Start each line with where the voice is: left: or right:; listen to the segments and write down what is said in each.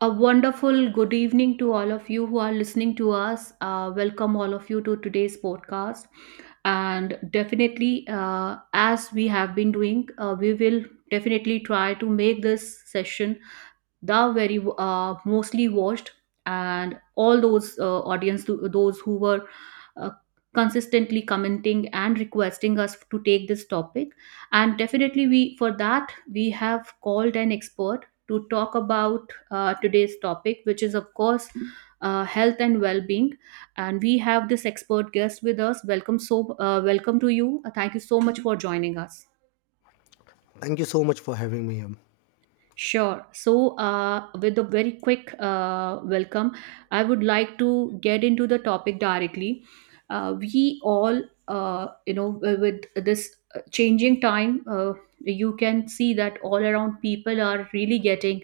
right: A wonderful good evening to all of you who are listening to us. Welcome, all of you, to today's podcast. And definitely, as we have been doing, we will definitely try to make this session the very mostly watched and all those audience those who were uh, consistently commenting and requesting us to take this topic, and definitely we for that we have called an expert to talk about today's topic, which is of course health and well-being, and we have this expert guest with us. Welcome. So, welcome to you. Thank you so much for joining us.
left: Thank you so much for having me here.
right: Sure. So, with a very quick welcome, I would like to get into the topic directly. We all, with this changing time, you can see that all around people are really getting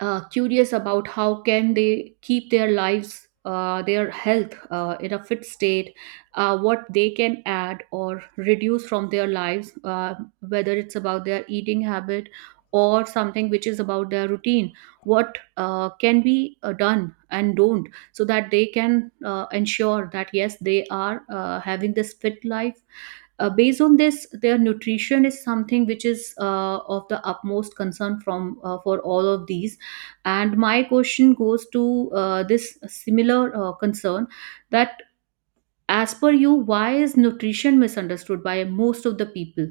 right: curious about how can they keep their lives, their health, in a fit state. What they can add or reduce from their lives, whether it's about their eating habit or something which is about their routine, what can be done and don't so that they can ensure that yes they are having this fit life, based on this their nutrition is something which is of the utmost concern from for all of these, and my question goes to this similar concern that, as per you, why is nutrition misunderstood by most of the people?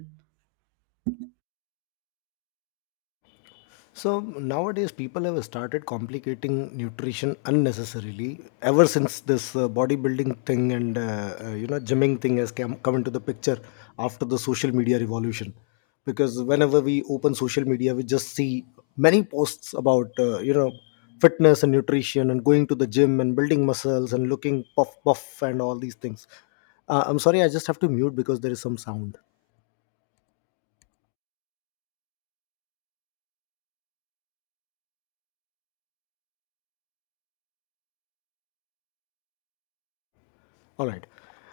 left: So nowadays, people have started complicating nutrition unnecessarily ever since this bodybuilding thing and gymming thing has come into the picture after the social media revolution. Because whenever we open social media, we just see many posts about fitness and nutrition and going to the gym and building muscles and looking puff puff and all these things. I'm sorry, I just have to mute because there is some sound. All right.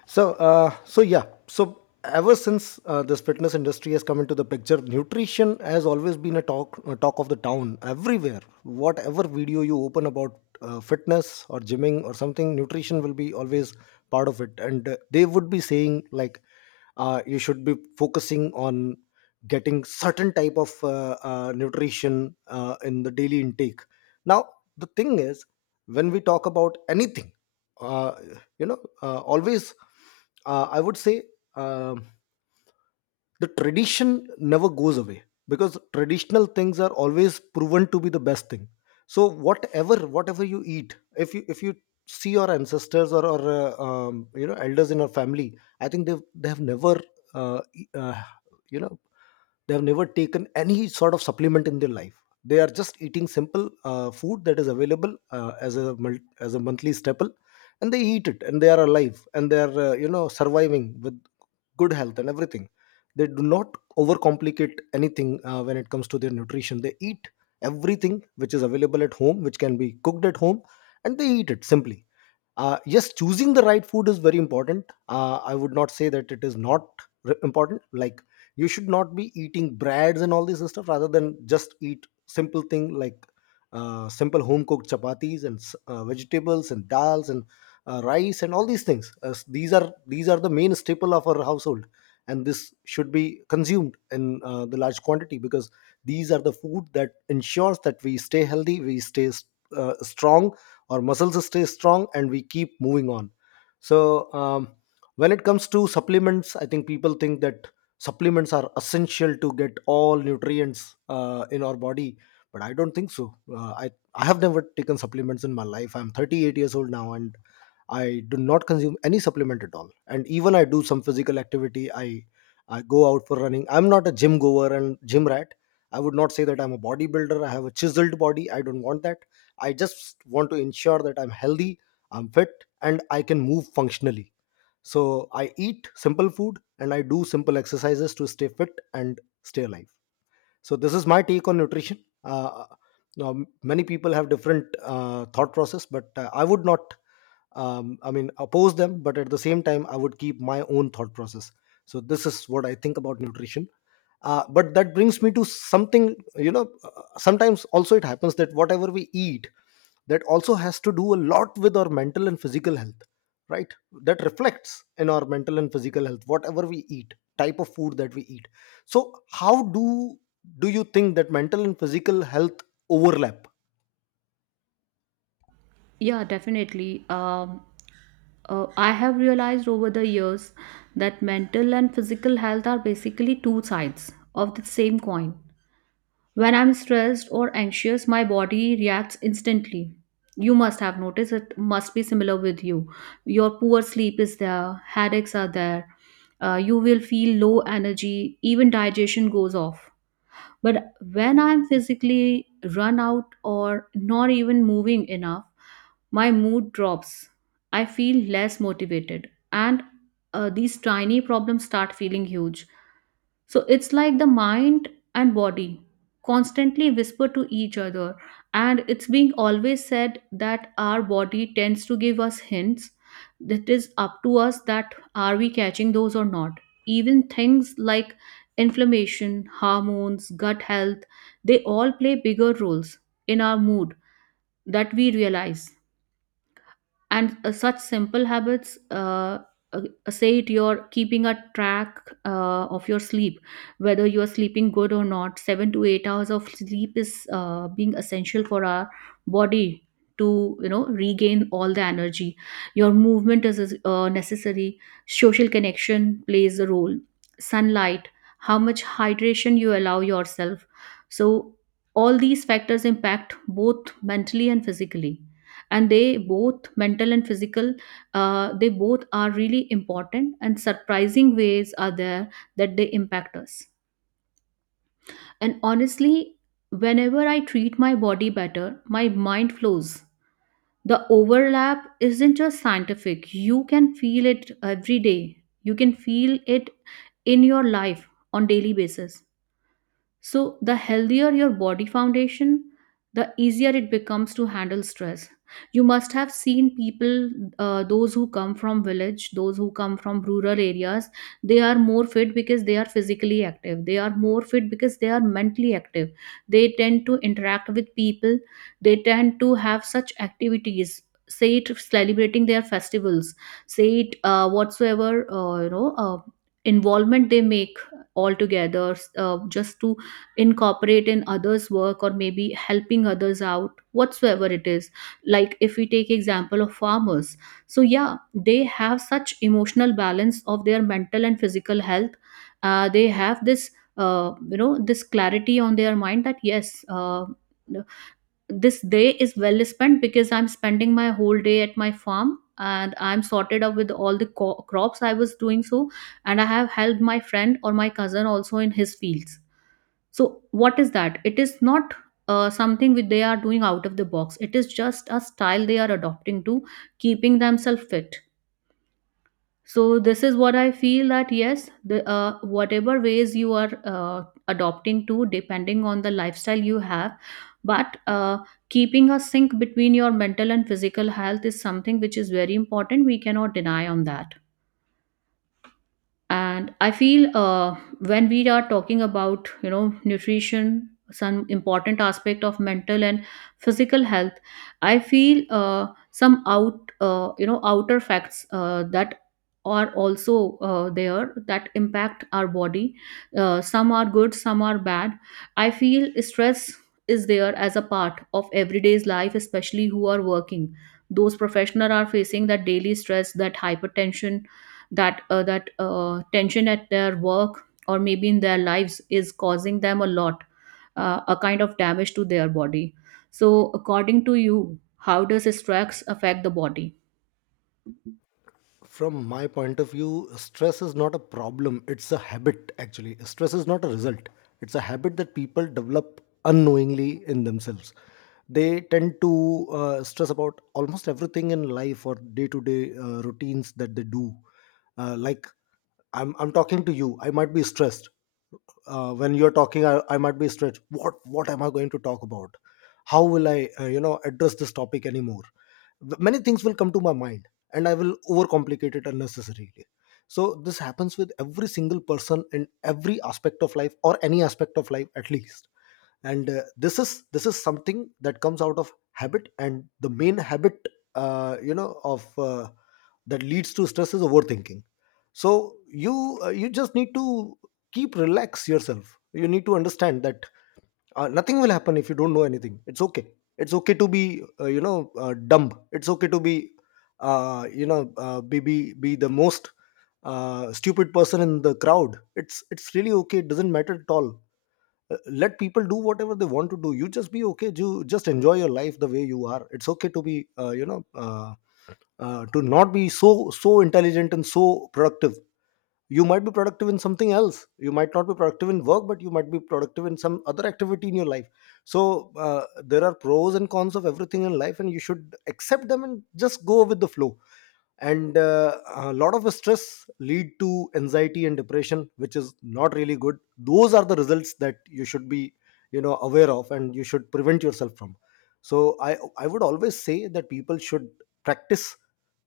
left: So yeah. So ever since this fitness industry has come into the picture, nutrition has always been a talk of the town everywhere. Whatever video you open about fitness or gymming or something, nutrition will be always part of it, and they would be saying like, you should be focusing on getting certain type of nutrition in the daily intake. Now, the thing is, when we talk about anything, Uh, always, I would say, um the tradition never goes away, because traditional things are always proven to be the best thing. So whatever you eat, if you see your ancestors, or elders in your family, I think they have never uh, e- uh, you know taken any sort of supplement in their life. They are just eating simple food that is available as a monthly staple, and they eat it, and they are alive, and they are surviving with good health and everything. They do not overcomplicate anything when it comes to their nutrition. They eat everything which is available at home, which can be cooked at home, and they eat it simply. Yes, choosing the right food is very important. I would not say that it is not important. Like, you should not be eating breads and all this stuff, rather than just eat simple thing like simple home cooked chapatis and vegetables and dals and rice and all these things. These are the main staple of our household, and this should be consumed in the large quantity, because these are the food that ensures that we stay healthy, we stay strong, our muscles stay strong, and we keep moving on. So, when it comes to supplements, I think people think that supplements are essential to get all nutrients in our body, but I don't think so. I have never taken supplements in my life. I'm 38 years old now, and I do not consume any supplement at all. And even I do some physical activity. I go out for running. I'm not a gym goer and gym rat. I would not say that I'm a bodybuilder. I have a chiseled body. I don't want that. I just want to ensure that I'm healthy, I'm fit, and I can move functionally. So I eat simple food and I do simple exercises to stay fit and stay alive. So this is my take on nutrition. Uh, uh, Now, many people have different thought process, but I would not, I mean, oppose them, but at the same time, I would keep my own thought process. So this is what I think about nutrition. But that brings me to something. Sometimes also it happens that whatever we eat, that also has to do a lot with our mental and physical health, right? That reflects in our mental and physical health, whatever we eat, type of food that we eat. So how do you think that mental and physical health overlap?
right: Yeah, definitely. I have realized over the years that mental and physical health are basically two sides of the same coin. When I'm stressed or anxious, my body reacts instantly. You must have noticed it must be similar with you. Your poor sleep is there, headaches are there, you will feel low energy, even digestion goes off. But when I'm physically run out or not even moving enough, my mood drops. I feel less motivated, and these tiny problems start feeling huge. So it's like the mind and body constantly whisper to each other. And it's being always said that our body tends to give us hints, that is up to us that are we catching those or not. Even things like inflammation, hormones, gut health, they all play bigger roles in our mood that we realize, and such simple habits, uh, say it you're keeping a track of your sleep, whether you are sleeping good or not. 7 to 8 hours of sleep is being essential for our body to regain all the energy. Your movement is necessary. Social connection plays a role. Sunlight. How much hydration you allow yourself. So all these factors impact both mentally and physically, and they both, mental and physical, they both are really important and surprising ways are there that they impact us. And honestly, whenever I treat my body better, my mind flows. The overlap isn't just scientific, you can feel it every day. You can feel it in your life on daily basis. So, the healthier your body foundation, the easier it becomes to handle stress. You must have seen people, those who come from village, those who come from rural areas, they are more fit because they are physically active. They are more fit because they are mentally active. They tend to interact with people. They tend to have such activities. Say it celebrating their festivals, say it whatsoever involvement they make altogether just to incorporate in others work or maybe helping others out, whatsoever it is, like if we take example of farmers. So yeah, they have such emotional balance of their mental and physical health. They have this, this clarity on their mind that yes, this day is well spent because I'm spending my whole day at my farm, and I'm sorted out with all the crops I was doing, so, and I have helped my friend or my cousin also in his fields. So, what is that? It is not something which they are doing out of the box. It is just a style they are adopting to keeping themselves fit. So, this is what I feel, that yes, the whatever ways you are adopting to, depending on the lifestyle you have, but keeping a sync between your mental and physical health is something which is very important. We cannot deny on that. And I feel, when we are talking about nutrition some important aspect of mental and physical health, I feel some outer facts that are also there that impact our body. Some are good, some are bad. I feel stress is there as a part of everyday's life, especially who are working. Those professionals are facing that daily stress, that hypertension, that tension at their work or maybe in their lives is causing them a lot, a kind of damage to their body. So according to you, how does stress affect the body?
left: From my point of view, stress is not a problem, it's a habit. Actually, stress is not a result, it's a habit that people develop unknowingly in themselves. They tend to stress about almost everything in life or day to day routines that they do. Like, I'm talking to you, I might be stressed. When you're talking, I might be stressed. What am I going to talk about? How will I address this topic anymore? Many things will come to my mind, and I will overcomplicate it unnecessarily. So this happens with every single person in every aspect of life, or any aspect of life at least. And this is something that comes out of habit, and the main habit you know of that leads to stress is overthinking. So you just need to keep relax yourself. You need to understand that nothing will happen if you don't know anything. It's okay. It's okay to be dumb. It's okay to be you know be be the most stupid person in the crowd, it's really okay, it doesn't matter at all. Let people do whatever they want to do, you just be okay, you just enjoy your life the way you are. It's okay uh, you know uh, to not be so intelligent and so productive you might be productive in something else, you might not be productive in work, but you might be productive in some other activity in your life. So there are pros and cons of everything in life, and you should accept them and just go with the flow. And a lot of stress lead to anxiety and depression, which is not really good. Those are the results that you should be aware of, and you should prevent yourself from. So I would always say that people should practice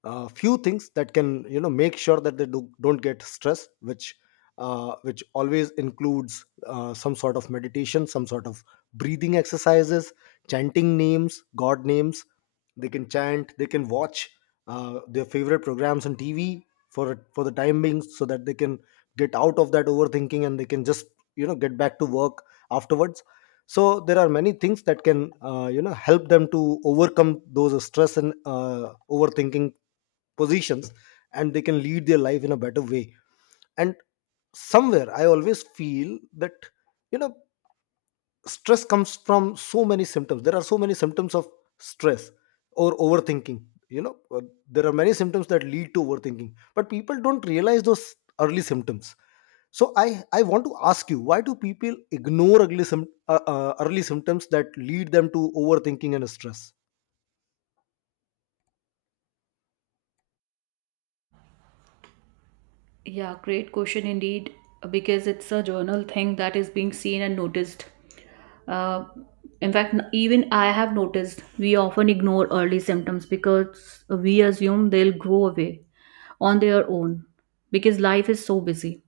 left: a few things that can make sure that they don't get stressed, which always includes some sort of meditation, some sort of breathing exercises, chanting names god names they can chant, they can watch their favorite programs on TV for the time being, so that they can get out of that overthinking and they can just get back to work afterwards. So there are many things that can help them to overcome those stress and overthinking positions, and they can lead their life in a better way. And somewhere, I always feel that you know stress comes from so many symptoms. There are so many symptoms of stress or overthinking. you know uh, there are many symptoms that lead to overthinking, but people don't realize those early symptoms. So I want to ask you, why do people ignore early symptoms that lead them to overthinking and stress?
right: Yeah, great question indeed. Because it's a journal thing that is being seen and noticed. Uh, in fact, even I have noticed we often ignore early symptoms because we assume they'll go away on their own. Because life is so busy,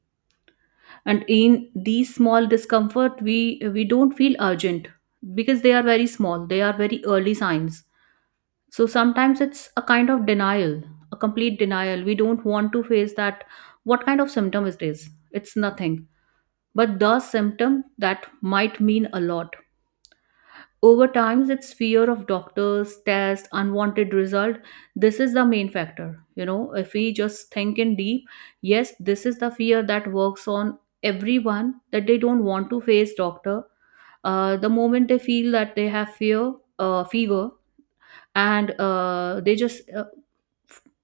right: and in these small discomfort, we don't feel urgent because they are very small, they are very early signs. So sometimes it's a kind of denial, a complete denial. We don't want to face that what kind of symptom it is. It's nothing but the symptom that might mean a lot over time. It's fear of doctors, test, unwanted result. This is the main factor. You know, if we just think in deep, yes, this is the fear that works on everyone that they don't want to face doctor. The moment they feel that they have fear, fever, and they just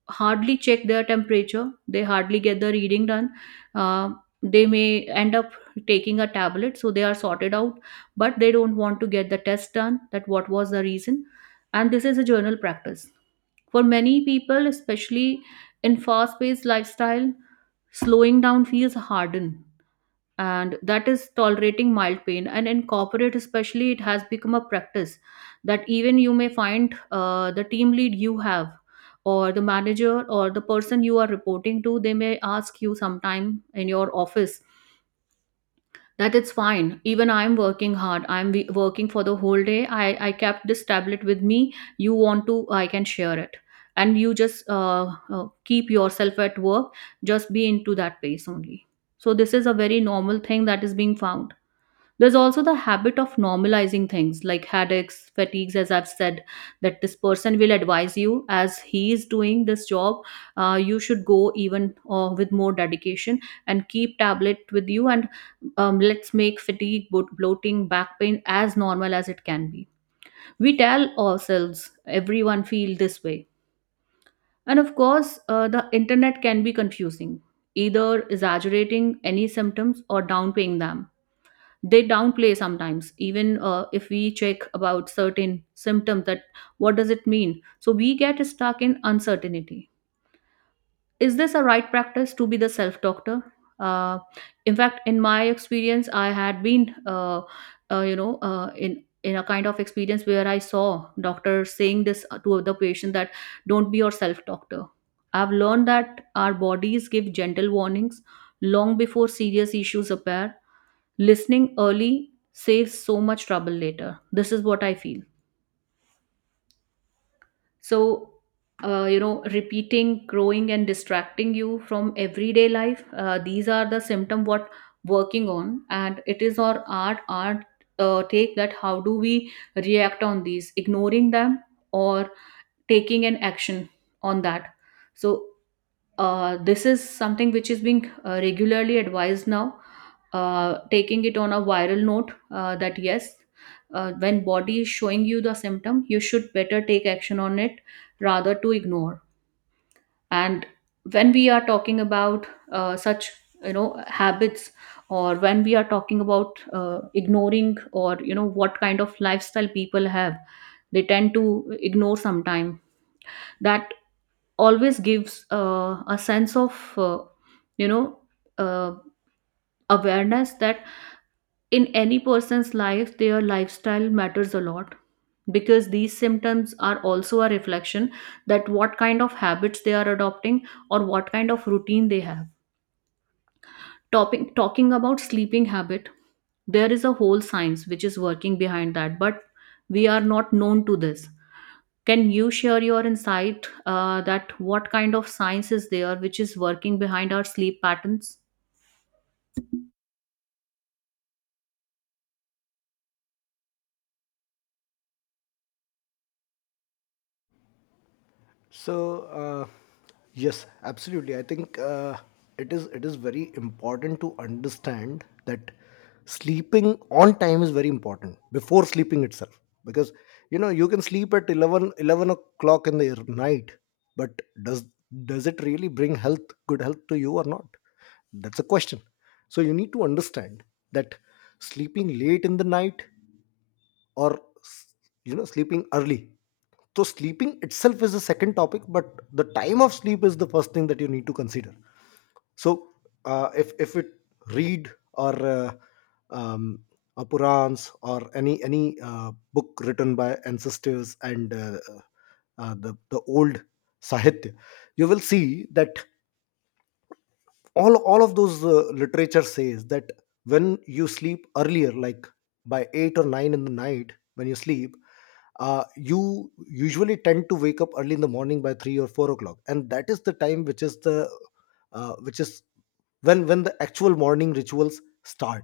right: hardly check their temperature, they hardly get the reading done. Uh, they may end up taking a tablet so they are sorted out, but they don't want to get the test done, that what was the reason. And this is a general practice for many people, especially in fast paced lifestyle. Slowing down feels hardened, and that is tolerating mild pain. And in corporate especially, it has become a practice that even you may find the team lead you have or the manager or the person you are reporting to, they may ask you sometime in your office that it's fine, even I'm working hard, I'm working for the whole day, I kept this tablet with me, you want to, I can share it. And you just keep yourself at work, just be into that pace only. So this is a very normal thing that is being found. There's also the habit of normalizing things like headaches, fatigues, as I've said, that this person will advise you as he is doing this job, you should go even with more dedication and keep tablet with you, and let's make fatigue, bloating, back pain as normal as it can be. We tell ourselves everyone feel this way. And of course, the internet can be confusing, either exaggerating any symptoms or downplaying them. They downplay sometimes, even if we check about certain symptoms that what does it mean, so we get stuck in uncertainty. Is this a right practice to be the self doctor? Uh, in fact, in my experience, I had been in a kind of experience where I saw doctors saying this to the patient that don't be your self doctor. I've learned that our bodies give gentle warnings long before serious issues appear. Listening early saves so much trouble later. This is what I feel. So, repeating, growing, and distracting you from everyday life. These are the symptom what working on, and it is our art take that how do we react on these, ignoring them or taking an action on that. So this is something which is being regularly advised now, taking it on a viral note, that yes, when body is showing you the symptom you should better take action on it rather to ignore. And when we are talking about such habits, or when we are talking about ignoring, or what kind of lifestyle people have, they tend to ignore sometime that always gives a sense of, uh, you know uh, awareness that in any person's life their lifestyle matters a lot, because these symptoms are also a reflection that what kind of habits they are adopting, or what kind of routine they have. Topping, talking about sleeping habit, there is a whole science which is working behind that, but we are not known to this. Can you share your insight, that what kind of science is there which is working behind our sleep patterns?
left: So yes, absolutely. I think it is very important to understand that sleeping on time is very important before sleeping itself, because you can sleep at 11 o'clock in the night, but does does it really bring health good health to you or not? That's a question. So you need to understand that sleeping late in the night or sleeping early, so sleeping itself is the second topic, but the time of sleep is the first thing that you need to consider. So if it read or um, Purans or any book written by ancestors, and the old sahitya, you will see that all of those literature says that when you sleep earlier, like by 8 or 9 in the night, when you sleep, you usually tend to wake up early in the morning by 3 or 4 o'clock, and that is the time which is the which is when the actual morning rituals start.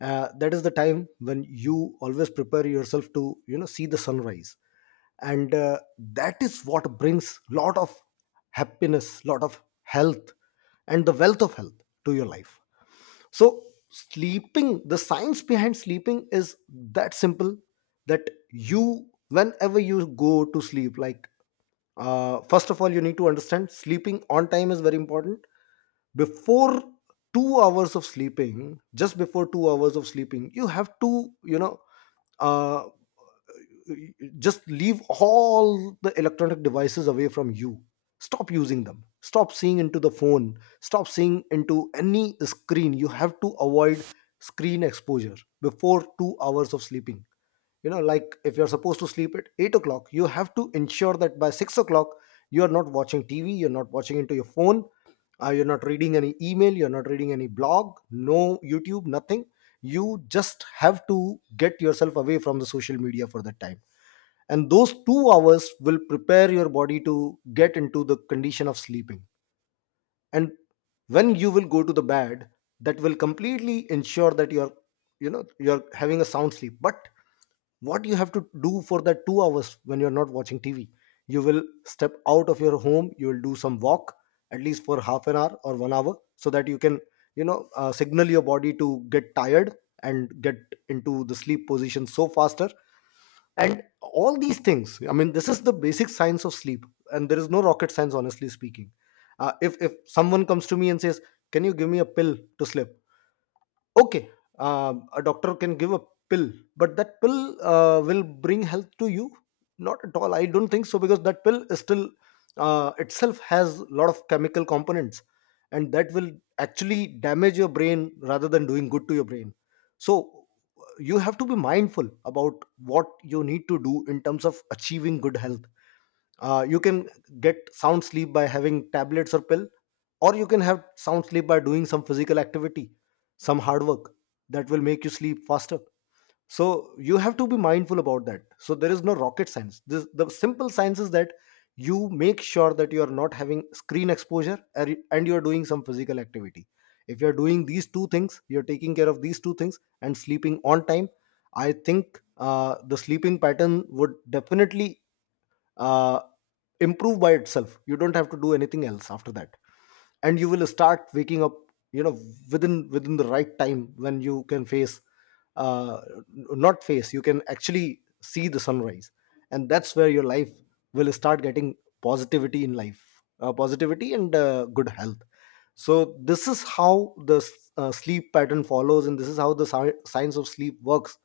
left: That is the time when you always prepare yourself to see the sunrise, and that is what brings lot of happiness, lot of health, and the wealth of health to your life. So sleeping, the science behind sleeping is that simple, that you whenever you go to sleep, like first of all you need to understand sleeping on time is very important. Before two hours of sleeping, just before two hours of sleeping, you have to, uh, just leave all the electronic devices away from you. Stop using them, stop seeing into the phone, stop seeing into any screen. You have to avoid screen exposure before 2 of sleeping. You know, like if you're supposed to sleep at 8 o'clock, you have to ensure that by 6 o'clock you are not watching tv, you're not watching into your phone, you're not reading any email, you're not reading any blog, no youtube, nothing. You just have to get yourself away from the social media for that time, and those two hours will prepare your body to get into the condition of sleeping. And when you will go to the bed, that will completely ensure that you're, you know, you're having a sound sleep. But what you have to do for that two hours when you're not watching tv, you will step out of your home, you will do some walk at least for half an hour or 1 hour, so that you can, signal your body to get tired and get into the sleep position so faster. And all these things, I mean, this is the basic science of sleep, and there is no rocket science, honestly speaking. If someone comes to me and says, can you give me a pill to sleep? Okay. A doctor can give a pill, but that pill will bring health to you? Not at all, I don't think so, because that pill is still, itself has a lot of chemical components, and that will actually damage your brain rather than doing good to your brain. So you have to be mindful about what you need to do in terms of achieving good health. You can get sound sleep by having tablets or pill, or you can have sound sleep by doing some physical activity, some hard work. That will make you sleep faster. So you have to be mindful about that. So there is no rocket science, the simple science is that you make sure that you are not having screen exposure and you are doing some physical activity. If you are doing these two things, you are taking care of these two things and sleeping on time, I think the sleeping pattern would definitely uh, improve by itself. You don't have to do anything else after that, and you will start waking up, you know, within the right time when you can face uh not face you can actually see the sunrise. And that's where your life will start getting positivity in life, positivity and good health. So this is how the sleep pattern follows, and this is how the science of sleep works.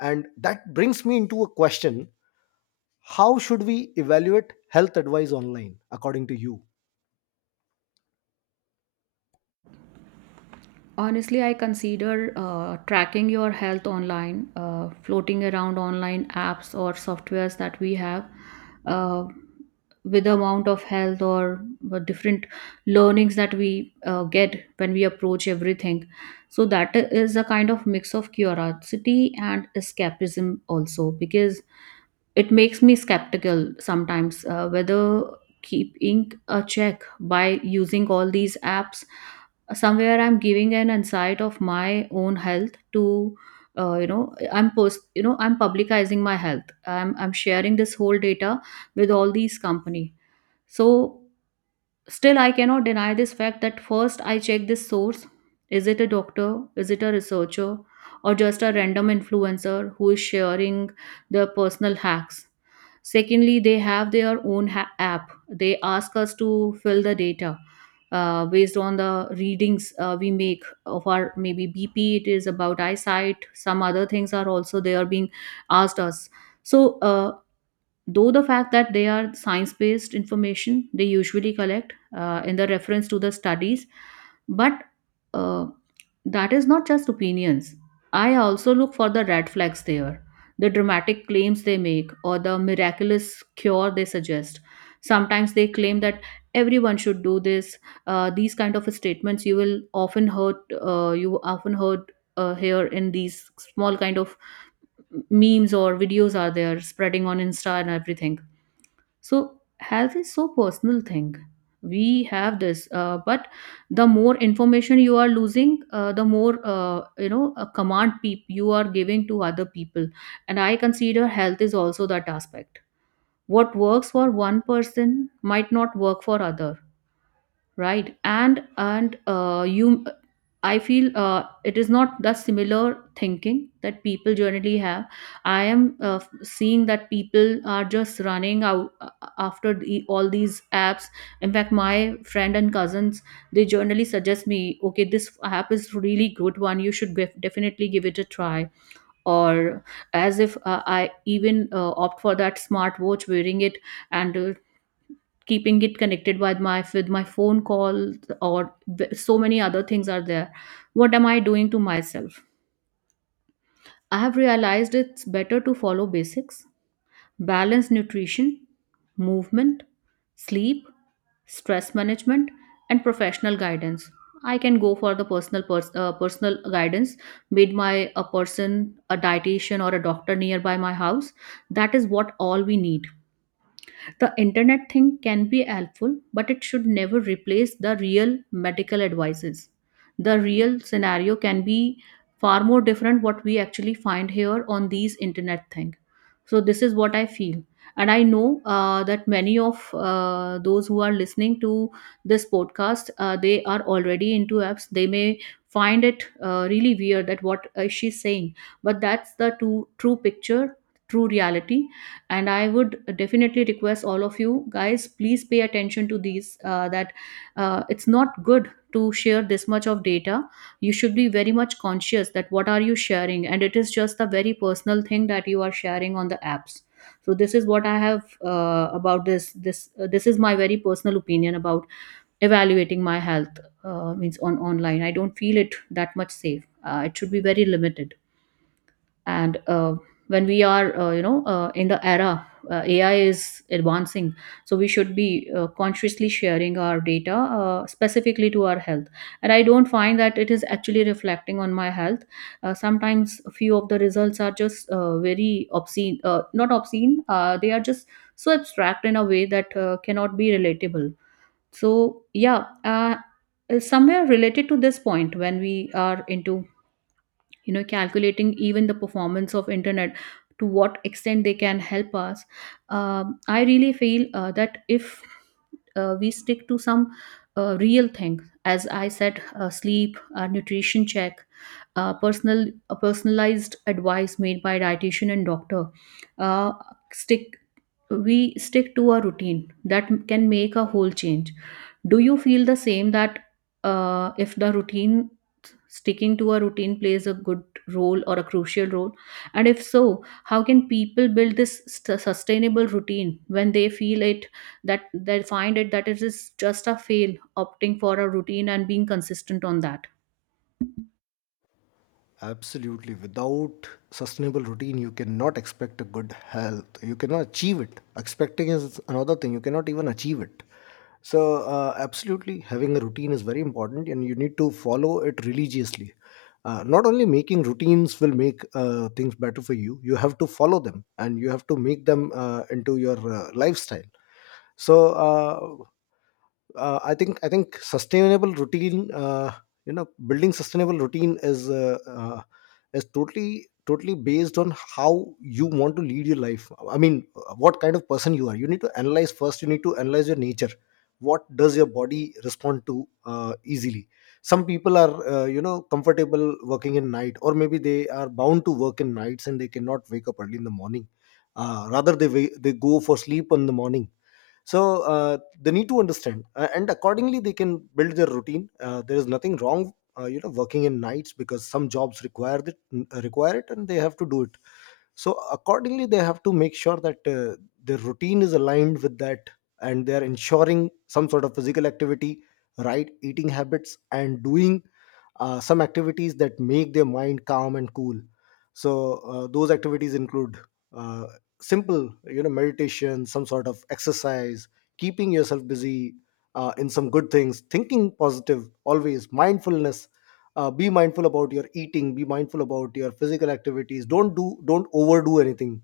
left: And that brings me into a question: how should we evaluate health advice online, according to you?
right: Honestly, I consider tracking your health online, floating around online apps or softwares that we have, uh, with the amount of health or the different learnings that we get when we approach everything. So that is a kind of mix of curiosity and escapism also, because it makes me skeptical sometimes, whether keeping a check by using all these apps, somewhere I'm giving an insight of my own health to, I'm post I'm publicizing my health, I'm sharing this whole data with all these company. So still I cannot deny this fact that first I check this source. Is it a doctor, is it a researcher, or just a random influencer who is sharing their personal hacks? Secondly, they have their own app, they ask us to fill the data based on the readings we make of our, maybe BP, it is about eyesight, some other things are also they are being asked us. So though the fact that they are science based information, they usually collect in the reference to the studies, but uh, that is not just opinions. I also look for the red flags there, the dramatic claims they make or the miraculous cure they suggest. Sometimes they claim that everyone should do this. These kind of statements you will often heard, you often heard here in these small kind of memes or videos are there spreading on insta and everything. So health is so personal thing. We have this, but the more information you are losing, the more, a command you are giving to other people. And I consider health is also that aspect. What works for one person might not work for other, right? And you, I feel it is not the similar thinking that people generally have. I am, seeing that people are just running out, after the, all these apps. In fact, my friend and cousins, they generally suggest me, okay, this app is really good one, you should definitely give it a try. Or, as if I even opt for that smartwatch, wearing it, and keeping it connected with my phone calls, or so many other things are there. What am I doing to myself? I have realized it's better to follow basics. Balance nutrition, movement, sleep, stress management, and professional guidance. I can go for the personal guidance made my a person, a dietitian or a doctor nearby my house. That is what all we need. The internet thing can be helpful, but it should never replace the real medical advices. The real scenario can be far more different what we actually find here on these internet thing. So this is what I feel. And I know that many of those who are listening to this podcast, they are already into apps. They may find it really weird that what she's saying, but that's the true picture, true reality. And I would definitely request all of you guys, please pay attention to these, that it's not good to share this much of data. You should be very much conscious that what are you sharing, and it is just a very personal thing that you are sharing on the apps. So this is what I have about this is my very personal opinion about evaluating my health, means on online I don't feel it that much safe, it should be very limited. And when we are, in the era, AI is advancing, so we should be consciously sharing our data, specifically to our health. And I don't find that it is actually reflecting on my health. Sometimes a few of the results are just very obscene, not obscene, they are just so abstract in a way that cannot be relatable. So yeah, somewhere related to this point when we are into, calculating even the performance of internet, to what extent they can help us. I really feel that if we stick to some real thing, as I said, sleep, nutrition check, personal personalized advice made by dietitian and doctor, uh, stick, we stick to a routine that can make a whole change. Do you feel the same that if the routine, sticking to a routine plays a good role or a crucial role? And if so, how can people build this sustainable routine when they feel it, that they find it, that it is just a fail opting for a routine and being consistent on that?
left: Absolutely. Without sustainable routine, you cannot expect a good health. You cannot achieve it. Expecting is another thing. You cannot even achieve it. So, absolutely, having a routine is very important and you need to follow it religiously. Not only making routines will make things better for you, you have to follow them and you have to make them into your lifestyle. So, uh, I think sustainable routine, you know, building sustainable routine is totally based on how you want to lead your life. I mean, what kind of person you are, you need to analyze first, you need to analyze your nature. What does your body respond to easily? Some people are, you know, comfortable working in night, or maybe they are bound to work in nights and they cannot wake up early in the morning, rather they they go for sleep in the morning. So they need to understand, and accordingly they can build their routine. There is nothing wrong, you know, working in nights because some jobs require it, require it, and they have to do it. So accordingly they have to make sure that their routine is aligned with that, and they are ensuring some sort of physical activity, right eating habits, and doing some activities that make their mind calm and cool. So those activities include, uh, simple, you know, meditation, some sort of exercise, keeping yourself busy in some good things, thinking positive always, mindfulness. Be mindful about your eating, be mindful about your physical activities, don't overdo anything.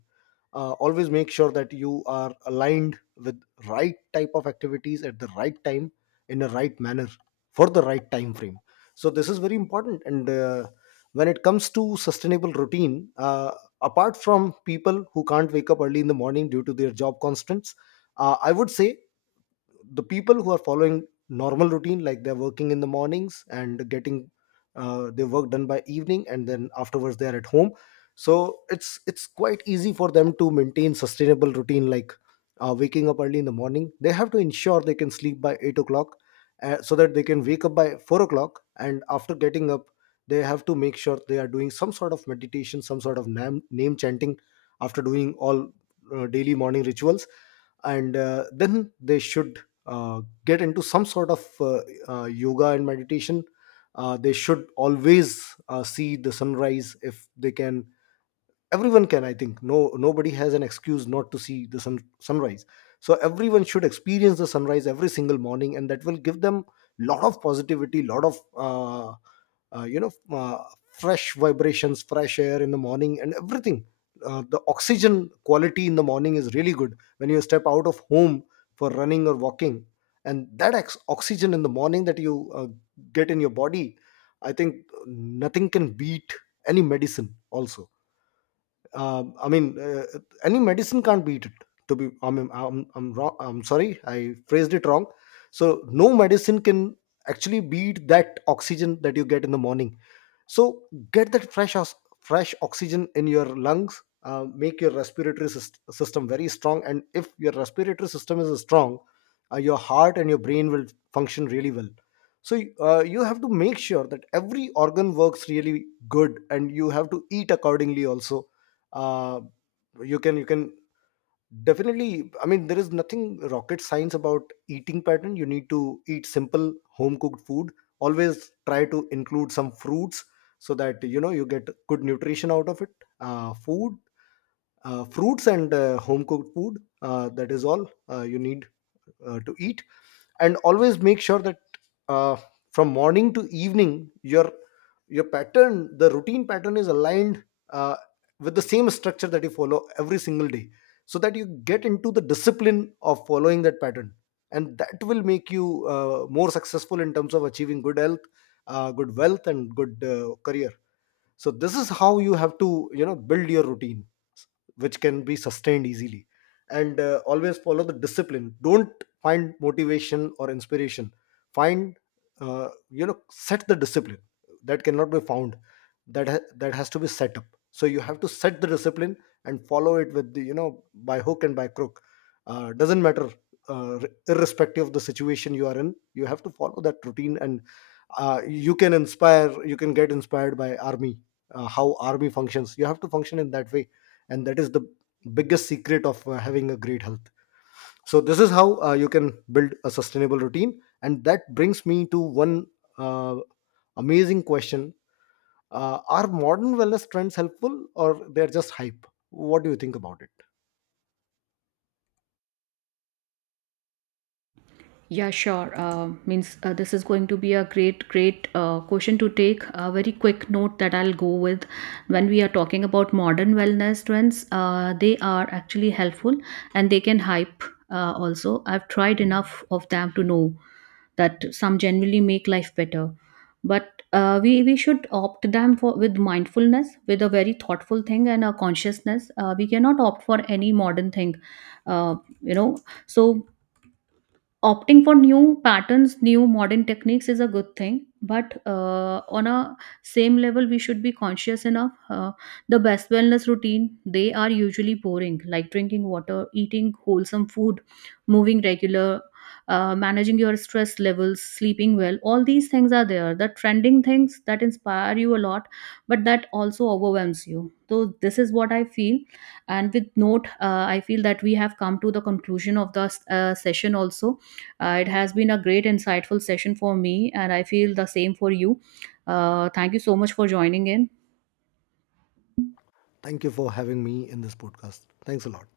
left: Always make sure that you are aligned with right type of activities at the right time, in a right manner, for the right time frame. So this is very important. And when it comes to sustainable routine, apart from people who can't wake up early in the morning due to their job constraints, I would say the people who are following normal routine, like they're working in the mornings and getting their work done by evening and then afterwards they are at home, so it's quite easy for them to maintain sustainable routine, like waking up early in the morning, they have to ensure they can sleep by 8 o'clock, so that they can wake up by 4 o'clock. And after getting up, they have to make sure they are doing some sort of meditation, some sort of name chanting, after doing all daily morning rituals, and then they should get into some sort of yoga and meditation. They should always see the sunrise if they can. Everyone can, I think. No, nobody has an excuse not to see the sunrise. So everyone should experience the sunrise every single morning, and that will give them lot of positivity, lot of you know, fresh vibrations, fresh air in the morning, and everything. The oxygen quality in the morning is really good, when you step out of home for running or walking, and that oxygen in the morning that you get in your body, I think nothing can beat, any medicine also. Uh, I mean, any medicine can't beat it. To be, I mean, I'm wrong. I'm sorry, I phrased it wrong. So no medicine can actually beat that oxygen that you get in the morning. So get that fresh oxygen in your lungs, make your system very strong, and if your respiratory system is strong, your heart and your brain will function really well. So you have to make sure that every organ works really good, and you have to eat accordingly also. Uh, you can Definitely, I mean, there is nothing rocket science about eating pattern. You need to eat simple home cooked food. Always try to include some fruits, so that you know you get good nutrition out of it. Food, fruits, and home cooked food. That is all you need to eat. And always make sure that, uh, from morning to evening, your pattern, the routine pattern, is aligned uh, with the same structure that you follow every single day, so that you get into the discipline of following that pattern. And that will make you more successful in terms of achieving good health, good wealth, and good career. So this is how you have to, you know, build your routine, which can be sustained easily. And always follow the discipline. Don't find motivation or inspiration, find, you know, set the discipline. That cannot be found, that has to be set up. So you have to set the discipline and follow it with the, you know, by hook and by crook. Doesn't matter, uh, r- irrespective of the situation you are in, you have to follow that routine. And you can inspire, you can get inspired by army, how army functions, you have to function in that way. And that is the biggest secret of having a great health. So this is how you can build a sustainable routine. And that brings me to one uh, amazing question: are modern wellness trends helpful or they're just hype? What do you think about it?
right: Yeah, sure. Means this is going to be a great question to take. A very quick note that I'll go with, when we are talking about modern wellness trends, they are actually helpful, and they can hype also. I've tried enough of them to know that some genuinely make life better. But we should opt them for with mindfulness, with a very thoughtful thing and a consciousness. We cannot opt for any modern thing, uh, you know. So opting for new patterns, new modern techniques is a good thing, but on a same level we should be conscious enough. The best wellness routine, they are usually boring, like drinking water, eating wholesome food, moving regular, managing your stress levels, sleeping well, all these things are there. The trending things that inspire you a lot, but that also overwhelms you. So this is what I feel. And with note, I feel that we have come to the conclusion of the session also. It has been a great, insightful session for me, and I feel the same for you. Thank you so much for joining in.
left: Thank you for having me in this podcast. Thanks a lot.